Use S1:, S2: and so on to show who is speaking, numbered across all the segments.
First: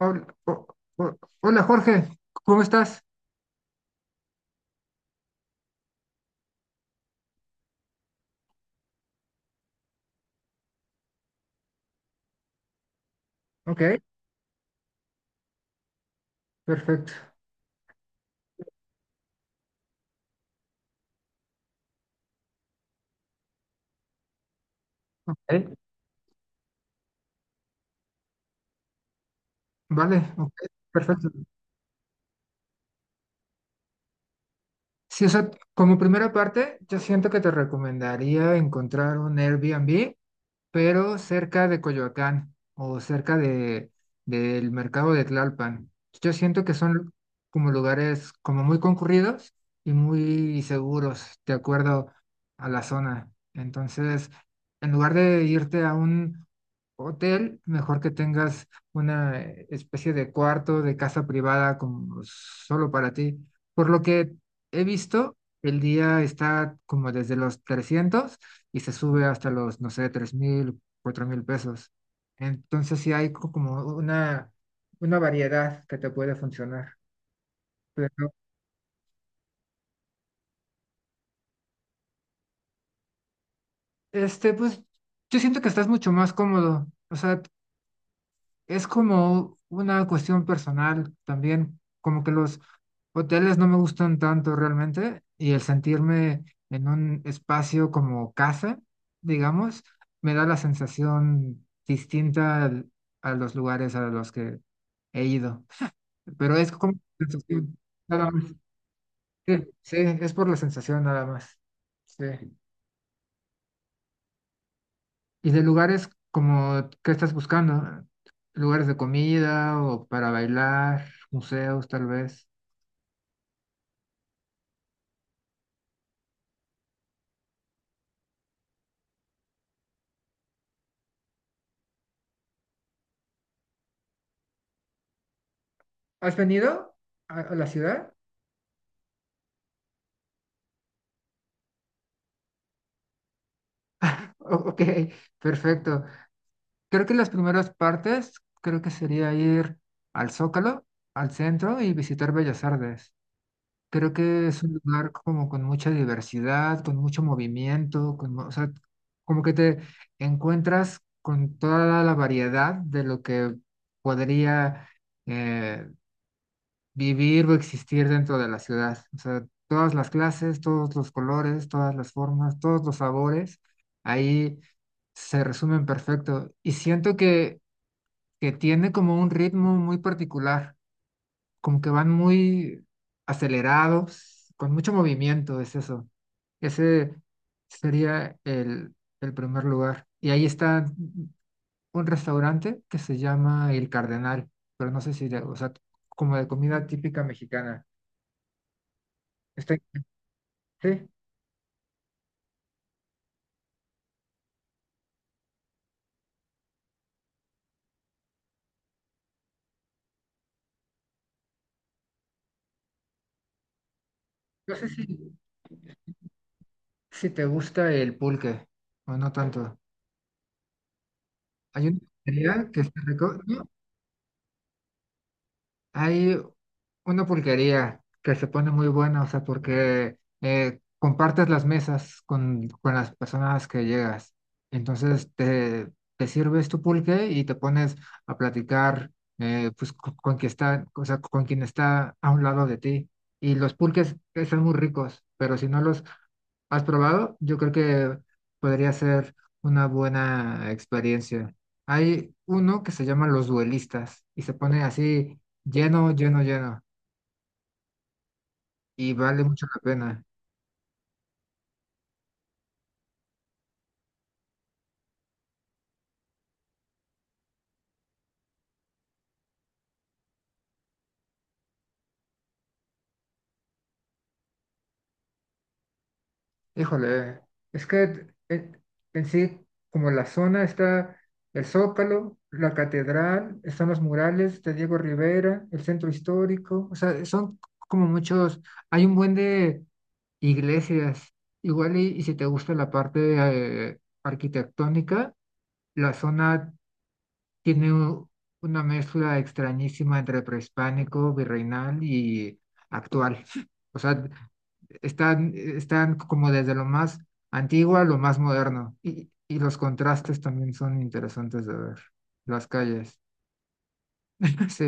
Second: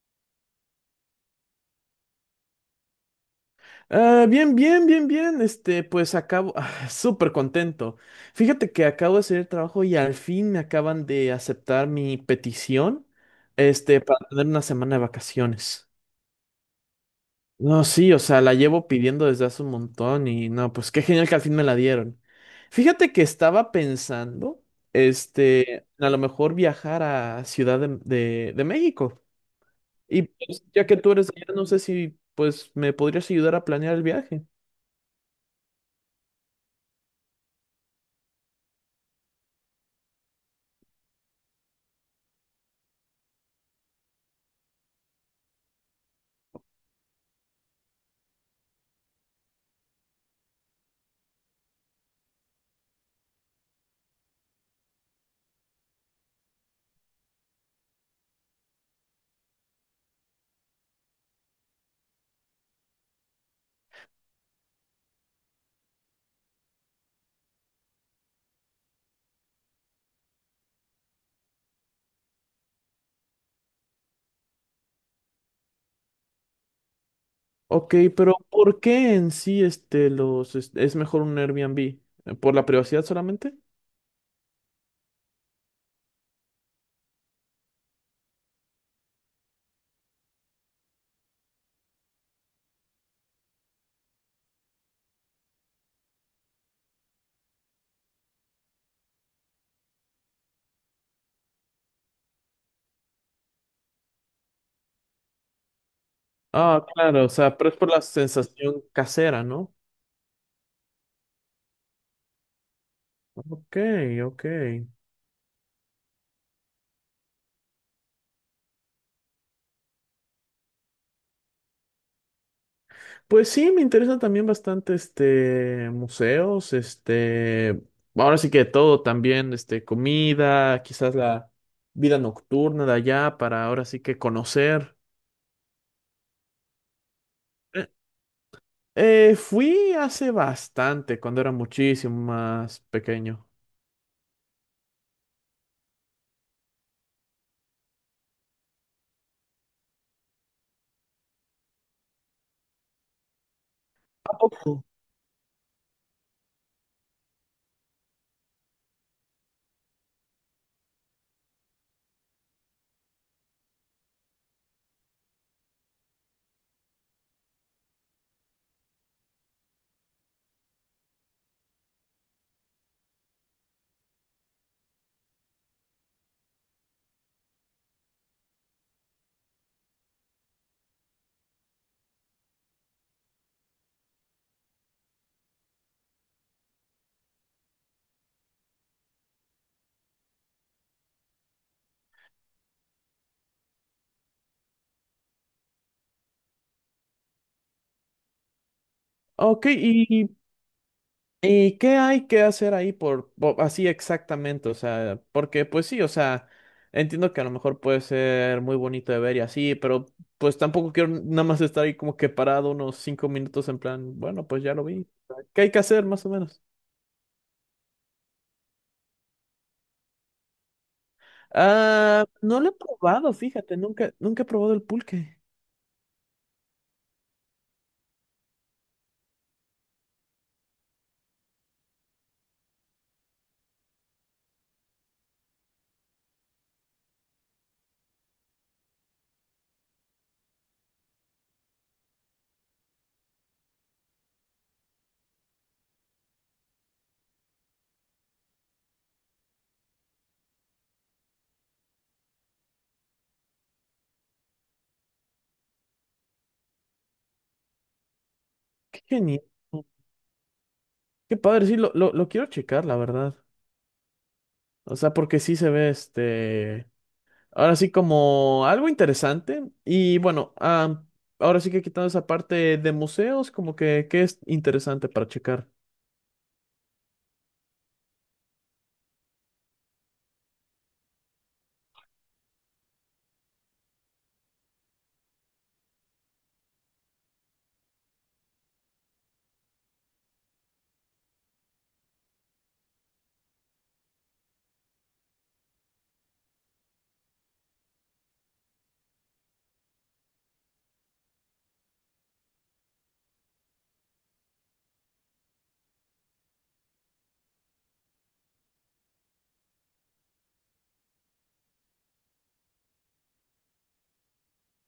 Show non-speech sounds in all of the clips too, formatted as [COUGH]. S1: Hol- ho- Hola Jorge, ¿cómo estás?
S2: Ah, bien, bien, bien, bien. Este, pues acabo, [LAUGHS] súper contento. Fíjate que acabo de hacer el trabajo y al fin me acaban de aceptar mi petición,
S1: Ok,
S2: este, para tener una semana de vacaciones.
S1: perfecto.
S2: No, sí, o sea, la llevo pidiendo desde hace un montón y no, pues qué genial que al fin me la dieron. Fíjate que estaba pensando,
S1: ¿Eh?
S2: este, a lo mejor viajar a Ciudad de, de México. Y
S1: Vale, ok,
S2: pues, ya que tú eres
S1: perfecto.
S2: de allá, no sé si, pues, me podrías ayudar a planear el viaje.
S1: Sí, o sea, como primera parte, yo siento que te recomendaría encontrar un Airbnb pero cerca de Coyoacán o cerca del mercado de Tlalpan. Yo siento que son como lugares como muy concurridos y muy seguros, de acuerdo a la zona. Entonces, en lugar de irte a un hotel, mejor que tengas una especie de cuarto, de casa privada como solo para ti. Por lo que he visto, el día está como desde los 300 y se sube hasta los, no sé, 3.000, 4.000 pesos. Entonces sí hay como una variedad que te puede funcionar.
S2: Ok,
S1: Pero
S2: pero ¿por qué en sí este es mejor un Airbnb? ¿Por la privacidad solamente?
S1: pues yo siento que estás mucho más cómodo. O sea, es como una cuestión personal también, como que los hoteles no me gustan tanto realmente y el sentirme en un espacio como casa, digamos, me da la sensación distinta a los lugares a los que he ido. Pero es
S2: Ah,
S1: como
S2: claro, o sea, pero es
S1: sensación,
S2: por la
S1: nada más.
S2: sensación casera,
S1: Sí,
S2: ¿no?
S1: sí, es por la sensación nada más. Sí.
S2: Ok, ok.
S1: Y de lugares como, ¿qué estás buscando? Lugares de comida o para bailar, museos tal vez.
S2: Pues sí, me interesa también bastante este museos, este, ahora sí que todo también, este, comida, quizás la vida nocturna de allá para ahora sí que conocer.
S1: ¿Has venido a la
S2: Eh,
S1: ciudad?
S2: fui hace bastante, cuando era muchísimo más pequeño.
S1: Ok, perfecto. Creo que las primeras partes, creo que sería ir al Zócalo, al centro y visitar Bellas Artes. Creo
S2: ¿A
S1: que es un
S2: poco?
S1: lugar como con mucha diversidad, con mucho movimiento, con, o sea, como que te encuentras con toda la variedad de lo que podría eh, vivir o existir dentro de la ciudad. O sea, todas las clases, todos los colores, todas las formas, todos los sabores, ahí se resumen perfecto. Y siento que tiene como un ritmo muy particular como que van muy acelerados, con mucho movimiento, es eso. Ese sería el primer lugar. Y ahí está un restaurante que se llama El Cardenal, pero no sé si, o sea, como de comida típica mexicana.
S2: Ok,
S1: Está,
S2: y,
S1: sí,
S2: y ¿qué hay que hacer ahí así exactamente? O sea, porque pues sí, o sea, entiendo que a lo mejor puede ser muy bonito de ver y así, pero pues tampoco quiero nada más estar ahí como que parado unos 5 minutos en plan, bueno, pues ya
S1: no
S2: lo
S1: sé
S2: vi. ¿Qué hay que hacer más o menos?
S1: si te gusta el pulque o no tanto. Hay una
S2: Ah, no lo
S1: pizzería
S2: he
S1: que está
S2: probado,
S1: rico.
S2: fíjate, nunca, nunca he probado el pulque.
S1: Hay una pulquería que se pone muy buena, o sea, porque compartes las mesas con las personas que llegas. Entonces te sirves tu pulque y te pones a platicar pues, con, quien está, o sea, con quien está a un lado de ti. Y los pulques están muy ricos, pero si no los ¿Has probado? Yo creo que podría ser una buena experiencia. Hay uno que se llama Los Duelistas y se pone así lleno, lleno, lleno
S2: Qué
S1: y
S2: genial.
S1: vale mucho la pena.
S2: Qué padre, sí, lo quiero checar, la verdad. O sea, porque sí se ve este. Ahora sí como algo interesante. Y bueno, ah, ahora sí que quitando esa parte de museos, como que, ¿que es interesante para checar?
S1: Híjole, es que en sí, como la zona está el Zócalo, la catedral, están los murales de Diego Rivera, el centro histórico, o sea, son como muchos, hay un buen de Iglesias, igual y si te gusta la parte arquitectónica, la zona tiene una mezcla extrañísima entre prehispánico, virreinal y actual. [LAUGHS] O sea, están como desde lo más antiguo a lo más moderno. Y los contrastes también son interesantes de ver. Las calles. [LAUGHS] Sí,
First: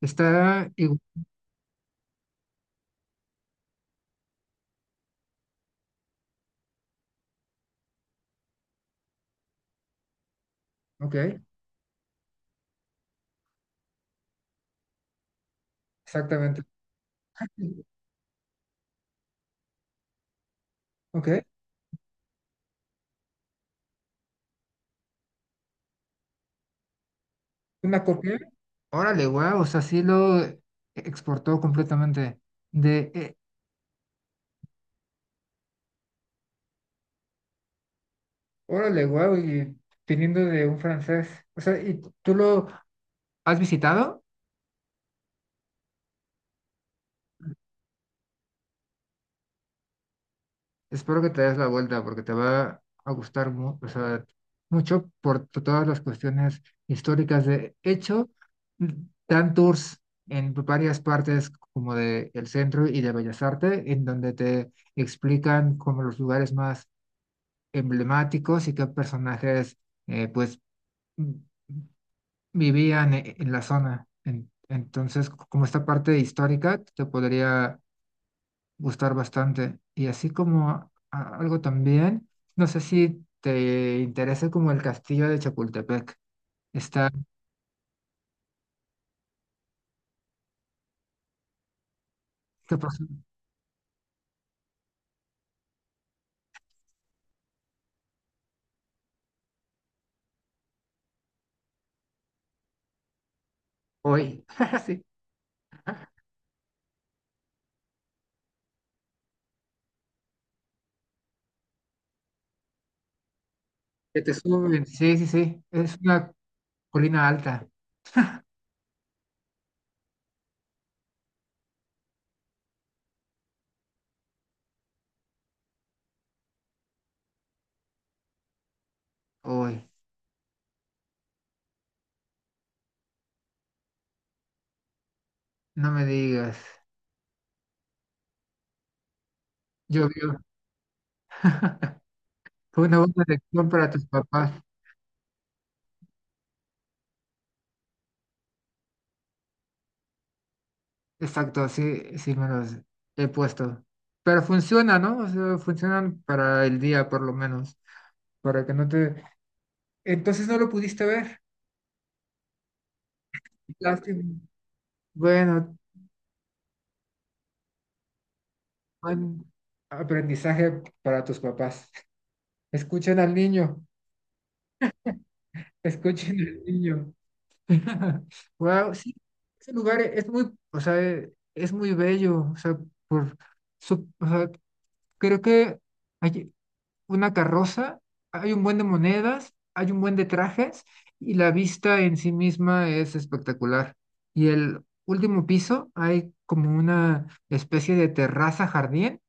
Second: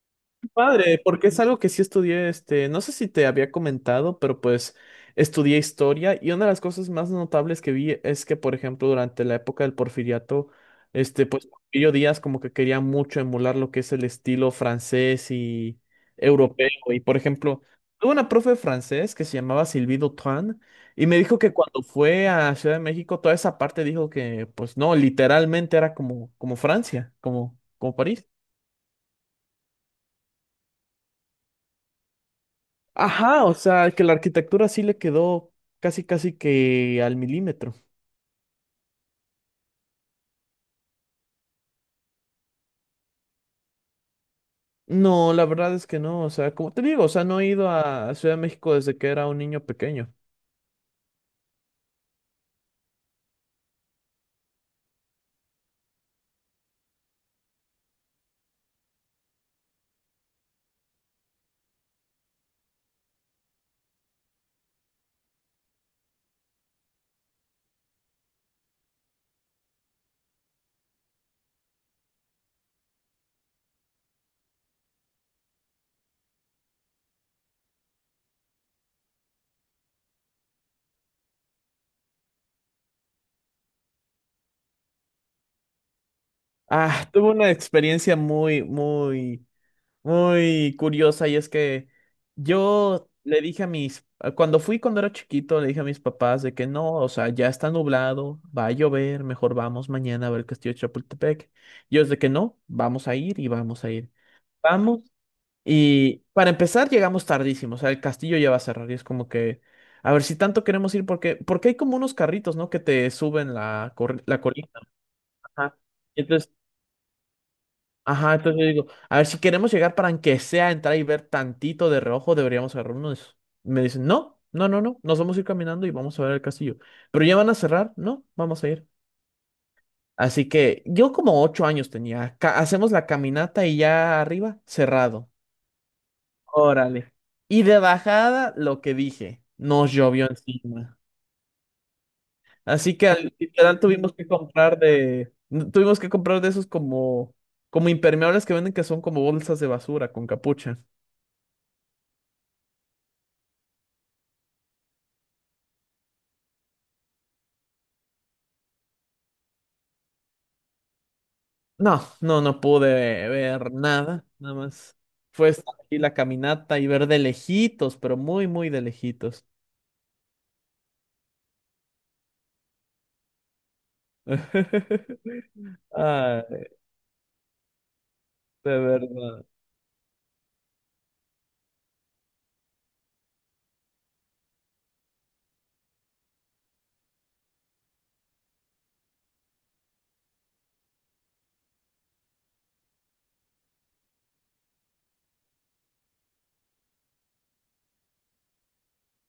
S1: está igual.
S2: Padre, porque es algo que sí estudié, este, no sé si te había comentado, pero pues estudié historia y una de las cosas más notables que vi es que, por ejemplo, durante la época del Porfiriato,
S1: Ok,
S2: este, pues Porfirio Díaz como que quería mucho emular lo que es el estilo francés y
S1: exactamente.
S2: europeo. Y, por ejemplo,
S1: [LAUGHS]
S2: tuve una profe de francés que se llamaba Sylvie Dutran y me dijo
S1: Ok,
S2: que cuando fue a Ciudad de México, toda esa parte dijo que, pues no, literalmente era como, como Francia, como, como
S1: una
S2: París.
S1: copia. Órale, guau, o sea, sí lo exportó completamente. De, eh,
S2: Ajá, o sea, que la arquitectura sí le quedó casi, casi que al milímetro.
S1: órale, guau, y viniendo de un francés. O sea, ¿y tú lo has visitado?
S2: No, la verdad es que no, o sea, como te digo, o sea, no he ido a Ciudad de México desde que era un niño pequeño.
S1: Espero que te des la vuelta porque te va a gustar o sea, mucho por todas las cuestiones históricas. De hecho, mm, dan tours en varias partes como de el centro y de Bellas Artes, en donde te explican como los lugares más emblemáticos y qué personajes, pues vivían en la zona. Entonces, como esta parte histórica te podría gustar bastante. Y así como algo también, no sé si te interesa como el castillo de Chapultepec.
S2: Ah,
S1: Está,
S2: tuve una experiencia muy, muy, muy curiosa y es que
S1: ¿qué pasó?
S2: yo le dije a mis, cuando era chiquito, le dije a mis papás de que no, o sea, ya está nublado, va a llover, mejor vamos mañana a ver el Castillo de Chapultepec. Y ellos de que no, vamos a ir y vamos a ir.
S1: Hoy, [LAUGHS]
S2: Vamos
S1: sí,
S2: Y para empezar, llegamos tardísimo, o sea, el castillo ya va a cerrar y es como que, a ver si tanto queremos ir, porque, porque hay como unos carritos, ¿no? Que te suben la,
S1: que te
S2: la colina.
S1: suben. Sí, sí, sí.
S2: Ajá.
S1: Es
S2: Y
S1: una
S2: entonces,
S1: colina alta.
S2: ajá, entonces yo digo, a ver si queremos llegar para aunque sea entrar y ver tantito de reojo, deberíamos agarrar uno de esos. Me dicen, no, no, no, no, nos vamos a ir caminando y vamos a ver el castillo. Pero ya van a cerrar, no, vamos a ir.
S1: Hoy,
S2: Así que yo como 8 años tenía, hacemos la caminata y ya arriba, cerrado.
S1: no me digas.
S2: Órale. Y de bajada, lo que dije, nos llovió
S1: Llovió.
S2: encima.
S1: [LAUGHS] Fue
S2: Así
S1: una
S2: que
S1: buena lección
S2: literal
S1: para tus
S2: tuvimos que
S1: papás.
S2: comprar de, tuvimos que comprar de esos como, como impermeables que venden que son como bolsas de basura con capucha.
S1: Exacto, sí, sí me los he puesto. Pero funciona, ¿no? O sea, funcionan para el día por lo menos, para que no te... Entonces no lo pudiste ver.
S2: No, no, no pude ver
S1: Lástima.
S2: nada, nada más. Fue estar
S1: Bueno,
S2: aquí la caminata y ver de lejitos, pero muy, muy de
S1: buen
S2: lejitos.
S1: aprendizaje para tus papás. Escuchen al niño,
S2: [LAUGHS]
S1: escuchen
S2: Ah,
S1: al niño. [LAUGHS]
S2: de
S1: Wow, sí,
S2: verdad.
S1: ese lugar es muy, o sea, es muy bello, o sea, por su, o sea, creo que allí- una carroza, hay un buen de monedas, hay un buen de trajes y la vista en sí misma es espectacular. Y el último piso hay como una especie de terraza jardín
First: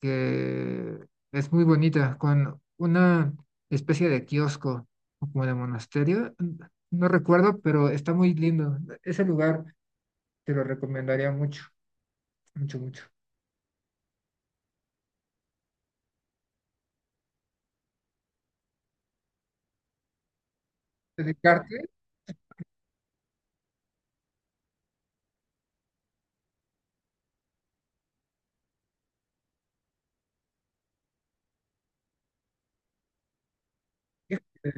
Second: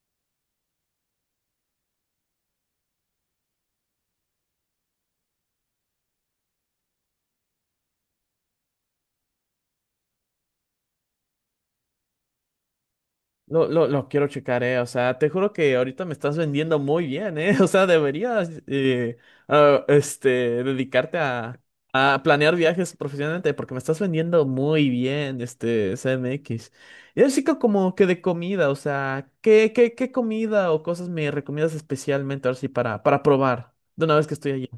S1: que es muy bonita, con una especie de kiosco o como de monasterio. No recuerdo, pero está muy lindo. Ese lugar te lo recomendaría mucho, mucho, mucho.
S2: Lo quiero checar, eh. O sea, te juro que ahorita me estás vendiendo muy bien, eh. [LAUGHS] O sea, deberías este, dedicarte a,
S1: Dedicarte,
S2: planear viajes profesionalmente, porque me estás vendiendo muy bien, este, CMX. Y así que como que de comida, o sea, ¿qué comida o cosas me recomiendas especialmente ahora sí para probar de una vez que estoy allí?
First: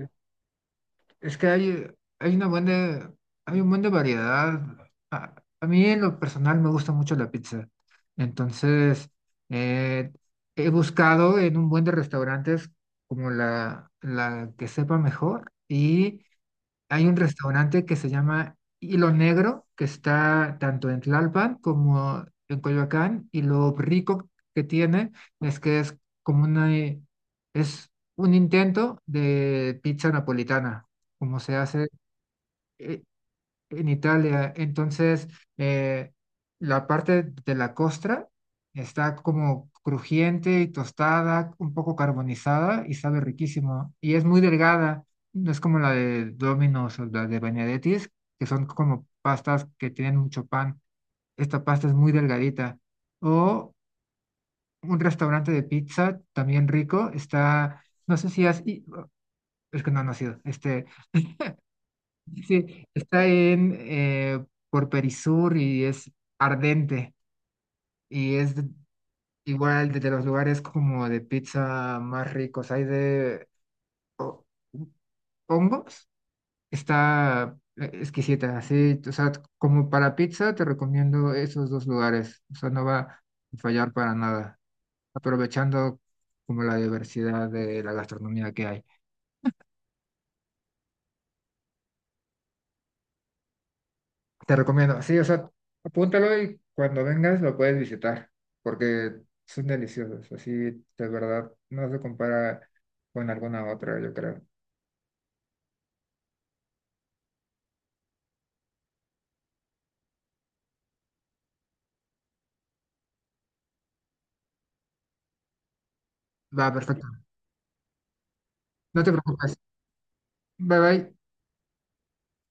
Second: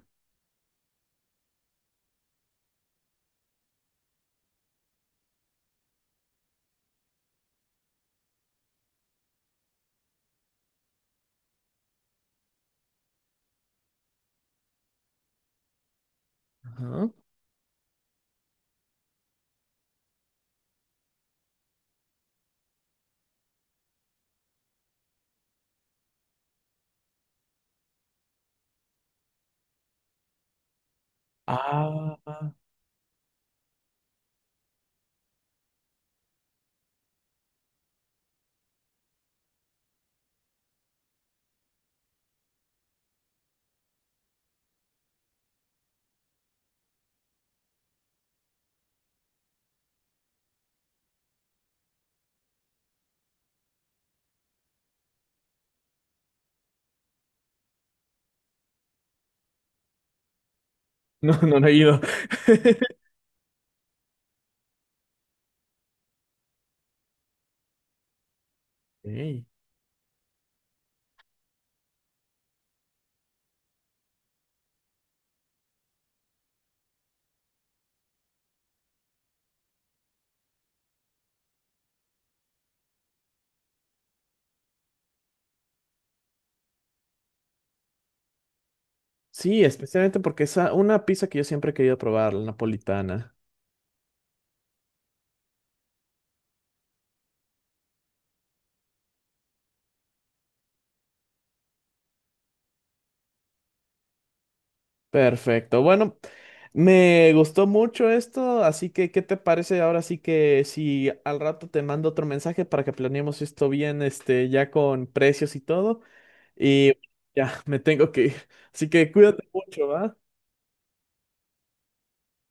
S1: es que hay una buena, hay un buen de variedad. A, a mí en lo personal me gusta mucho la pizza. Entonces, eh, he buscado en un buen de restaurantes como la que sepa mejor y hay
S2: Ajá.
S1: un restaurante que se llama Hilo Negro, que está tanto en Tlalpan como en Coyoacán, y lo rico que tiene es que es como es un intento de pizza napolitana, como se hace.
S2: Ah,
S1: eh, en Italia. Entonces, eh, la parte de la costra está como crujiente y tostada, un poco carbonizada y sabe riquísimo. Y es muy delgada, no es como la de Domino's o la de Benedetti's, que son como pastas que tienen mucho pan. Esta pasta es muy delgadita. O un restaurante de pizza también rico, está, no sé si es que no ha sido, este.
S2: [LAUGHS] no, no, no he ido.
S1: Sí,
S2: [LAUGHS]
S1: está en por Perisur y es ardente y es
S2: Ey.
S1: igual de los lugares como de pizza más ricos. Hay de ho- hongos, está exquisita, sí, o sea, como para pizza te recomiendo esos dos lugares, o sea, no va a fallar para nada, aprovechando como la diversidad de la gastronomía que hay.
S2: Sí, especialmente porque es una pizza que yo siempre he querido probar, la napolitana.
S1: Te recomiendo, sí, o sea, apúntalo y cuando vengas lo puedes visitar, porque son deliciosos, así de verdad no se compara con alguna otra, yo creo.
S2: Perfecto. Bueno, me gustó mucho esto, así que ¿qué te parece ahora sí que si al rato te mando otro mensaje para que planeemos esto bien, este, ya con precios y todo?
S1: Va,
S2: Y
S1: perfecto.
S2: ya, me tengo que ir. Así
S1: No te
S2: que cuídate
S1: preocupes.
S2: mucho, ¿va?
S1: Bye bye.